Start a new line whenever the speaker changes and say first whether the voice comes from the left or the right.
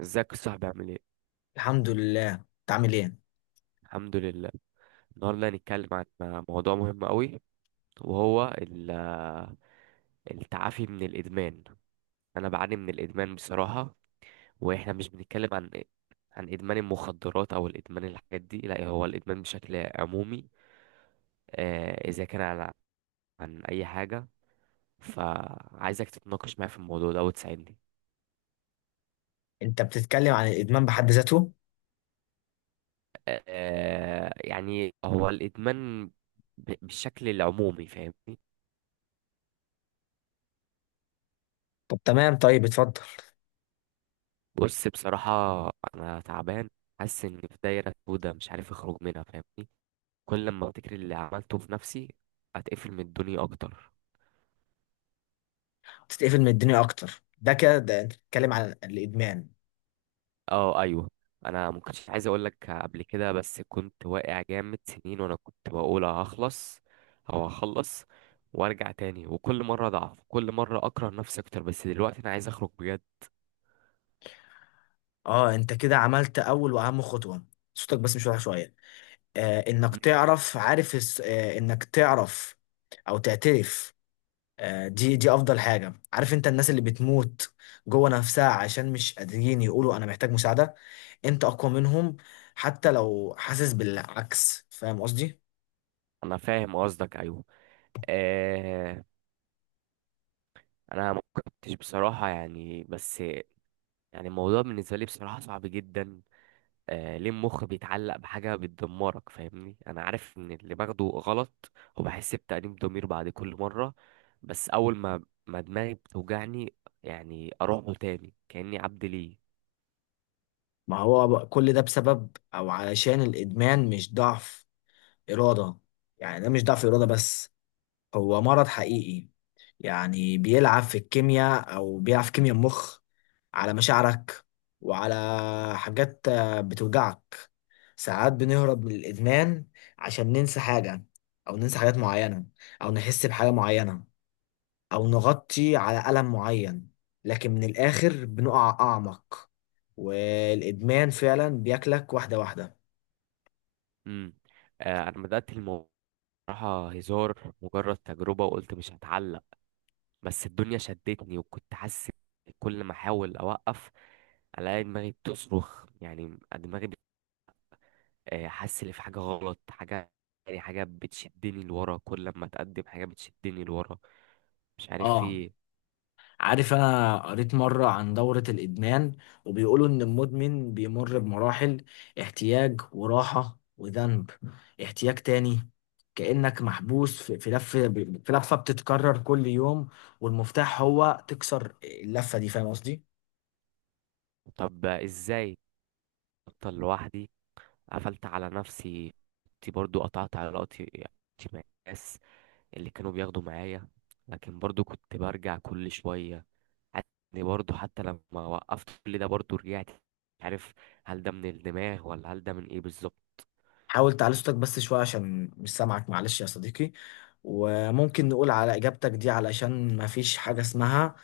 right: ازيك يا صاحبي؟ عامل ايه؟
left: الحمد لله، انت عامل ايه؟
right: الحمد لله. النهارده هنتكلم عن موضوع مهم قوي، وهو التعافي من الادمان. انا بعاني من الادمان بصراحه. واحنا مش بنتكلم عن ادمان المخدرات او الادمان الحاجات دي، لا هو الادمان بشكل عمومي. اذا كان عن اي حاجه، فعايزك تتناقش معايا في الموضوع ده وتساعدني.
left: انت بتتكلم عن الادمان بحد ذاته؟
right: يعني هو الادمان بالشكل العمومي، فاهمني؟
left: طب تمام، طيب اتفضل.
right: بص، بصراحة أنا تعبان. حاسس إني في دايرة سودا، مش عارف أخرج منها، فاهمني؟ كل لما أفتكر اللي عملته في نفسي أتقفل من الدنيا أكتر.
left: تتقفل من الدنيا اكتر، ده كده، ده انت بتتكلم عن الادمان.
right: أه، أيوه. أنا ما كنتش عايز أقول لك قبل كده، بس كنت واقع جامد سنين وأنا كنت بقول هخلص أو هخلص وأرجع تاني. وكل مرة أضعف، كل مرة أكره نفسي أكتر، بس دلوقتي أنا عايز أخرج بجد.
left: اه، انت كده عملت اول واهم خطوه. صوتك بس مش واضح شويه. انك
right: مم.
left: تعرف، عارف انك تعرف او تعترف. آه، دي افضل حاجه. عارف انت، الناس اللي بتموت جوه نفسها عشان مش قادرين يقولوا انا محتاج مساعده. انت اقوى منهم، حتى لو حاسس بالعكس، فاهم قصدي؟
right: أنا فاهم قصدك، أيوه. آه. أنا ما كنتش بصراحة يعني، بس يعني الموضوع بالنسبة لي بصراحة صعب جدا. آه، ليه المخ بيتعلق بحاجة بتدمرك؟ فاهمني، أنا عارف إن اللي باخده غلط وبحس بتأنيب ضمير بعد كل مرة. بس أول ما دماغي بتوجعني، يعني أروح له تاني كأني عبد ليه.
left: ما هو بقى كل ده بسبب او علشان الادمان، مش ضعف اراده. يعني ده مش ضعف اراده بس، هو مرض حقيقي. يعني بيلعب في الكيمياء، او بيلعب في كيمياء المخ، على مشاعرك، وعلى حاجات بتوجعك. ساعات بنهرب من الادمان عشان ننسى حاجه، او ننسى حاجات معينه، او نحس بحاجه معينه، أو نغطي على ألم معين. لكن من الآخر بنقع أعمق، والإدمان فعلا بياكلك واحدة واحدة.
right: امم آه، أنا بدأت الموضوع بصراحة هزار، مجرد تجربة، وقلت مش هتعلق. بس الدنيا شدتني، وكنت حاسس كل ما أحاول أوقف ألاقي دماغي بتصرخ، يعني دماغي حاسس ان في حاجه غلط، حاجه يعني، حاجه بتشدني لورا، كل ما اتقدم حاجه بتشدني لورا، مش عارف في
left: اه،
right: ايه.
left: عارف، انا قريت مرة عن دورة الادمان، وبيقولوا ان المدمن بيمر بمراحل: احتياج وراحة وذنب، احتياج تاني. كأنك محبوس في لفة، في لفة بتتكرر كل يوم. والمفتاح هو تكسر اللفة دي، فاهم قصدي؟
right: طب، ازاي؟ افضل لوحدي؟ قفلت على نفسي، كنت برضو قطعت علاقتي مع الناس اللي كانوا بياخدوا معايا، لكن برضو كنت برجع كل شويه. يعني برضو حتى لما وقفت كل ده برضو رجعت، مش عارف هل ده من الدماغ ولا هل ده من ايه بالظبط.
left: حاول تعلي صوتك بس شوية عشان مش سامعك، معلش يا صديقي. وممكن نقول على إجابتك دي، علشان ما فيش حاجة اسمها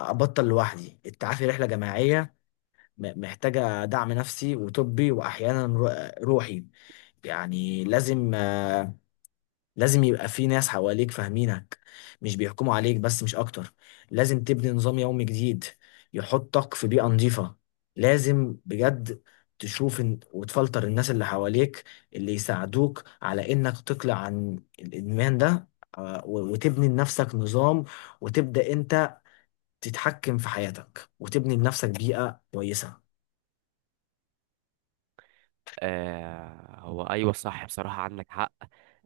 left: أبطل لوحدي. التعافي رحلة جماعية، محتاجة دعم نفسي وطبي، وأحيانا روحي. يعني لازم يبقى في ناس حواليك فاهمينك، مش بيحكموا عليك، بس مش اكتر. لازم تبني نظام يومي جديد، يحطك في بيئة نظيفة. لازم بجد تشوف وتفلتر الناس اللي حواليك، اللي يساعدوك على انك تقلع عن الادمان ده. وتبني لنفسك نظام، وتبدأ انت تتحكم في حياتك، وتبني لنفسك بيئة كويسة.
right: آه، هو ايوه صح، بصراحة عندك حق.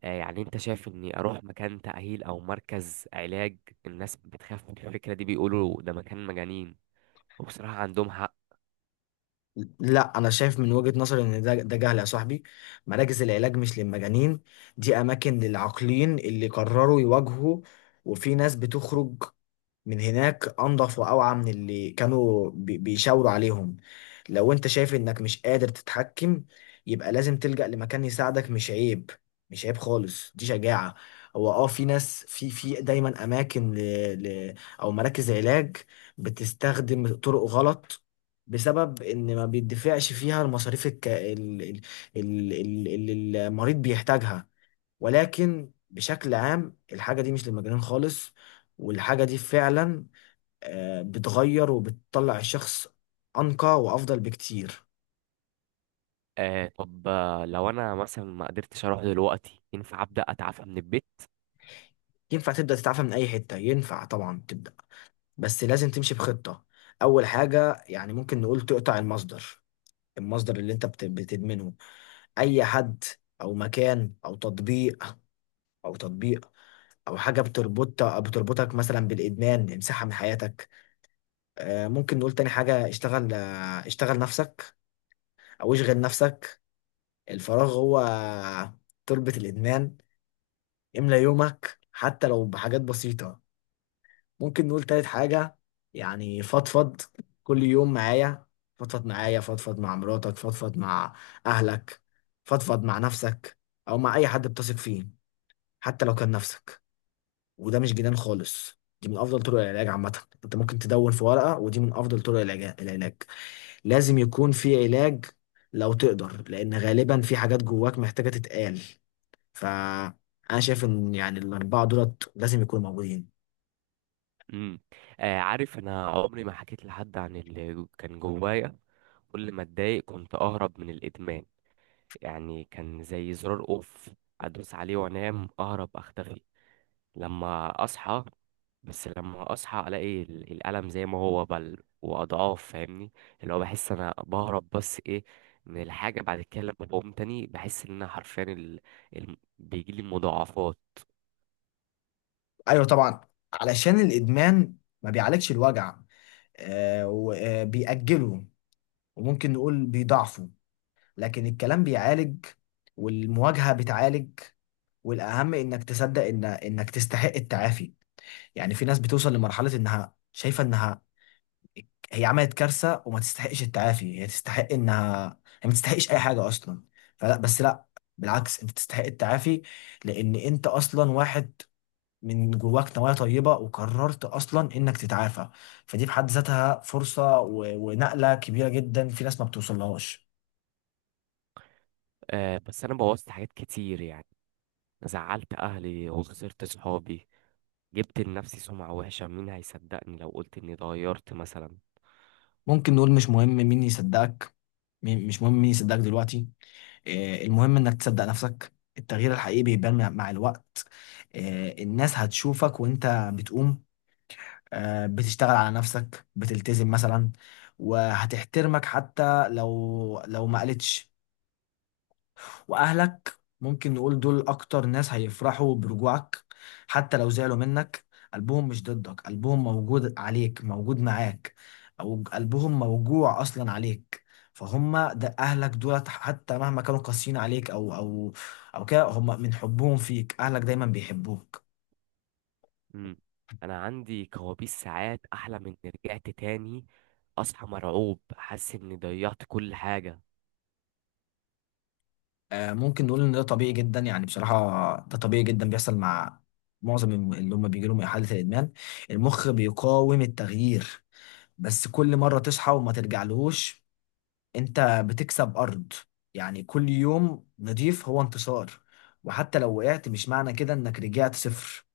right: آه، يعني انت شايف اني اروح مكان تأهيل او مركز علاج؟ الناس بتخاف من الفكرة دي، بيقولوا ده مكان مجانين، وبصراحة عندهم حق.
left: لا، انا شايف من وجهة نظري ان ده جهل يا صاحبي. مراكز العلاج مش للمجانين، دي اماكن للعاقلين اللي قرروا يواجهوا. وفي ناس بتخرج من هناك انضف واوعى من اللي كانوا بيشاوروا عليهم. لو انت شايف انك مش قادر تتحكم، يبقى لازم تلجأ لمكان يساعدك. مش عيب، مش عيب خالص، دي شجاعة. هو اه، في ناس، في دايما اماكن ل... او مراكز علاج بتستخدم طرق غلط، بسبب ان ما بيدفعش فيها المصاريف الك... ال... ال... ال... ال- اللي المريض بيحتاجها. ولكن بشكل عام، الحاجة دي مش للمجانين خالص. والحاجة دي فعلا بتغير وبتطلع الشخص أنقى وأفضل بكتير.
right: آه، طب، لو انا مثلا ما قدرتش اروح دلوقتي، ينفع ابدأ اتعافى من البيت؟
left: ينفع تبدأ تتعافى من أي حتة، ينفع طبعا تبدأ، بس لازم تمشي بخطة. أول حاجة، يعني ممكن نقول تقطع المصدر. المصدر اللي أنت بتدمنه. أي حد، أو مكان، أو تطبيق، أو تطبيق أو حاجة بتربطك مثلا بالإدمان، امسحها من حياتك. ممكن نقول تاني حاجة، اشتغل نفسك، أو اشغل نفسك. الفراغ هو تربة الإدمان، املى يومك حتى لو بحاجات بسيطة. ممكن نقول تالت حاجة، يعني فضفض. كل يوم معايا، فضفض معايا، فضفض مع مراتك، فضفض مع أهلك، فضفض مع نفسك، أو مع أي حد بتثق فيه، حتى لو كان نفسك. وده مش جنان خالص، دي من افضل طرق العلاج عامه. انت ممكن تدون في ورقه، ودي من افضل طرق العلاج. لازم يكون في علاج، لو تقدر، لان غالبا في حاجات جواك محتاجه تتقال. فانا شايف ان يعني الاربعه دولت لازم يكونوا موجودين.
right: امم آه، عارف انا عمري ما حكيت لحد عن اللي كان جوايا. كل ما اتضايق كنت اهرب من الادمان، يعني كان زي زرار اوف، ادوس عليه وانام، اهرب، اختفي لما اصحى. بس لما اصحى الاقي الالم زي ما هو بل واضعاف، فاهمني؟ اللي هو بحس انا بهرب بس ايه من الحاجه، بعد كده لما بقوم تاني بحس ان انا حرفيا بيجي لي مضاعفات.
left: ايوه طبعا، علشان الادمان ما بيعالجش الوجع، وبيأجله، وممكن نقول بيضعفه. لكن الكلام بيعالج، والمواجهه بتعالج، والاهم انك تصدق ان انك تستحق التعافي. يعني في ناس بتوصل لمرحلة انها شايفة انها هي عملت كارثة وما تستحقش التعافي، هي تستحق انها، هي ما تستحقش اي حاجة اصلا. فلا، بس لا، بالعكس، انت تستحق التعافي. لان انت اصلا واحد من جواك نوايا طيبة، وقررت اصلا انك تتعافى. فدي في حد ذاتها فرصة ونقلة كبيرة جدا في ناس ما بتوصلهاش.
right: آه، بس انا بوظت حاجات كتير يعني، زعلت اهلي وخسرت صحابي، جبت لنفسي سمعه وحشه، مين هيصدقني لو قلت اني اتغيرت مثلا؟
left: ممكن نقول مش مهم مين يصدقك، مش مهم مين يصدقك دلوقتي. المهم انك تصدق نفسك. التغيير الحقيقي بيبان مع الوقت. الناس هتشوفك وانت بتقوم، بتشتغل على نفسك، بتلتزم مثلا، وهتحترمك حتى لو ما قالتش. واهلك ممكن نقول دول اكتر ناس هيفرحوا برجوعك، حتى لو زعلوا منك. قلبهم مش ضدك، قلبهم موجود عليك، موجود معاك، او قلبهم موجوع اصلا عليك. فهم ده، اهلك دولت حتى مهما كانوا قاسيين عليك، او كده، هم من حبهم فيك، اهلك دايما بيحبوك.
right: مم. انا عندي كوابيس، ساعات احلم اني رجعت تاني، اصحى مرعوب حاسس اني ضيعت كل حاجه.
left: ممكن نقول ان ده طبيعي جدا، يعني بصراحة ده طبيعي جدا، بيحصل مع معظم اللي هم بيجي لهم إحالة الإدمان. المخ بيقاوم التغيير، بس كل مرة تصحى وما ترجعلهوش، انت بتكسب أرض. يعني كل يوم نضيف هو انتصار، وحتى لو وقعت مش معنى كده انك رجعت صفر.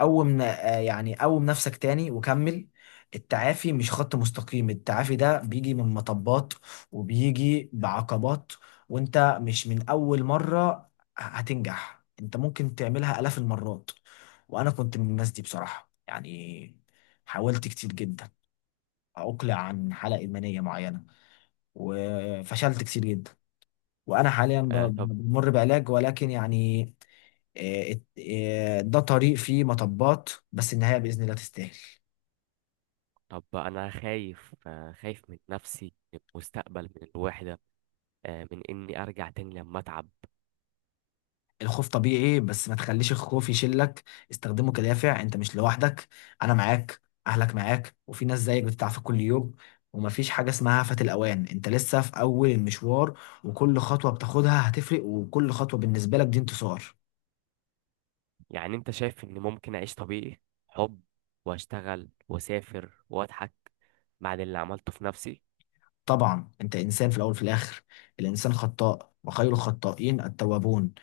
left: قوم ن- آه، يعني قوم نفسك تاني وكمل. التعافي مش خط مستقيم، التعافي ده بيجي من مطبات، وبيجي بعقبات. وانت مش من أول مرة هتنجح، انت ممكن تعملها آلاف المرات. وانا كنت من الناس دي بصراحة، يعني حاولت كتير جدا عقلة عن حالة إدمانية معينة، وفشلت كتير جدا، وأنا حاليا
right: آه، طب.
left: بمر بعلاج. ولكن يعني آه، ات- ده طريق فيه مطبات، بس النهاية بإذن الله تستاهل.
right: طب انا خايف، خايف من نفسي، من المستقبل، من الوحده، من اني ارجع تاني لما اتعب.
left: الخوف طبيعي، بس ما تخليش الخوف يشلك، استخدمه كدافع. انت مش لوحدك، انا معاك، اهلك معاك، وفي ناس زيك بتتعافى كل يوم. ومفيش حاجة اسمها فات الأوان، انت لسه في أول المشوار. وكل خطوة بتاخدها هتفرق، وكل خطوة بالنسبة لك دي انتصار.
right: يعني انت شايف اني ممكن اعيش طبيعي، حب واشتغل واسافر واضحك بعد اللي عملته في نفسي؟
left: طبعا، انت انسان في الاول وفي الاخر، الانسان خطاء وخير الخطائين التوابون.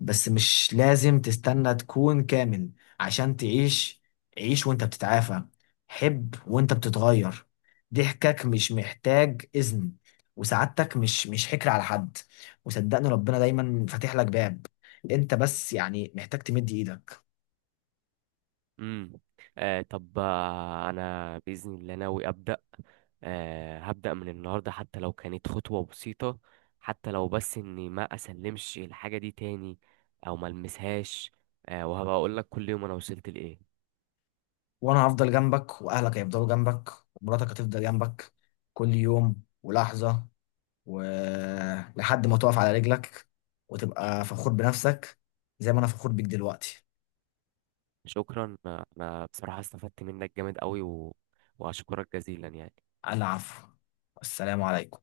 left: بس مش لازم تستنى تكون كامل عشان تعيش. عيش وانت بتتعافى، حب وانت بتتغير. ضحكك مش محتاج اذن، وسعادتك مش حكر على حد. وصدقني، ربنا دايما فاتح لك باب، انت بس يعني محتاج تمد ايدك.
right: امم آه، طب، انا باذن الله ناوي ابدا. آه، هبدا من النهارده حتى لو كانت خطوه بسيطه، حتى لو بس اني ما اسلمش الحاجه دي تاني، او ما المسهاش. آه، وهبقى اقول لك كل يوم انا وصلت لايه.
left: وانا هفضل جنبك، واهلك هيفضلوا جنبك، ومراتك هتفضل جنبك، كل يوم ولحظة، ولحد ما تقف على رجلك وتبقى فخور بنفسك، زي ما انا فخور بيك دلوقتي.
right: شكرا، انا بصراحة استفدت منك جامد قوي واشكرك جزيلا يعني.
left: العفو، السلام عليكم.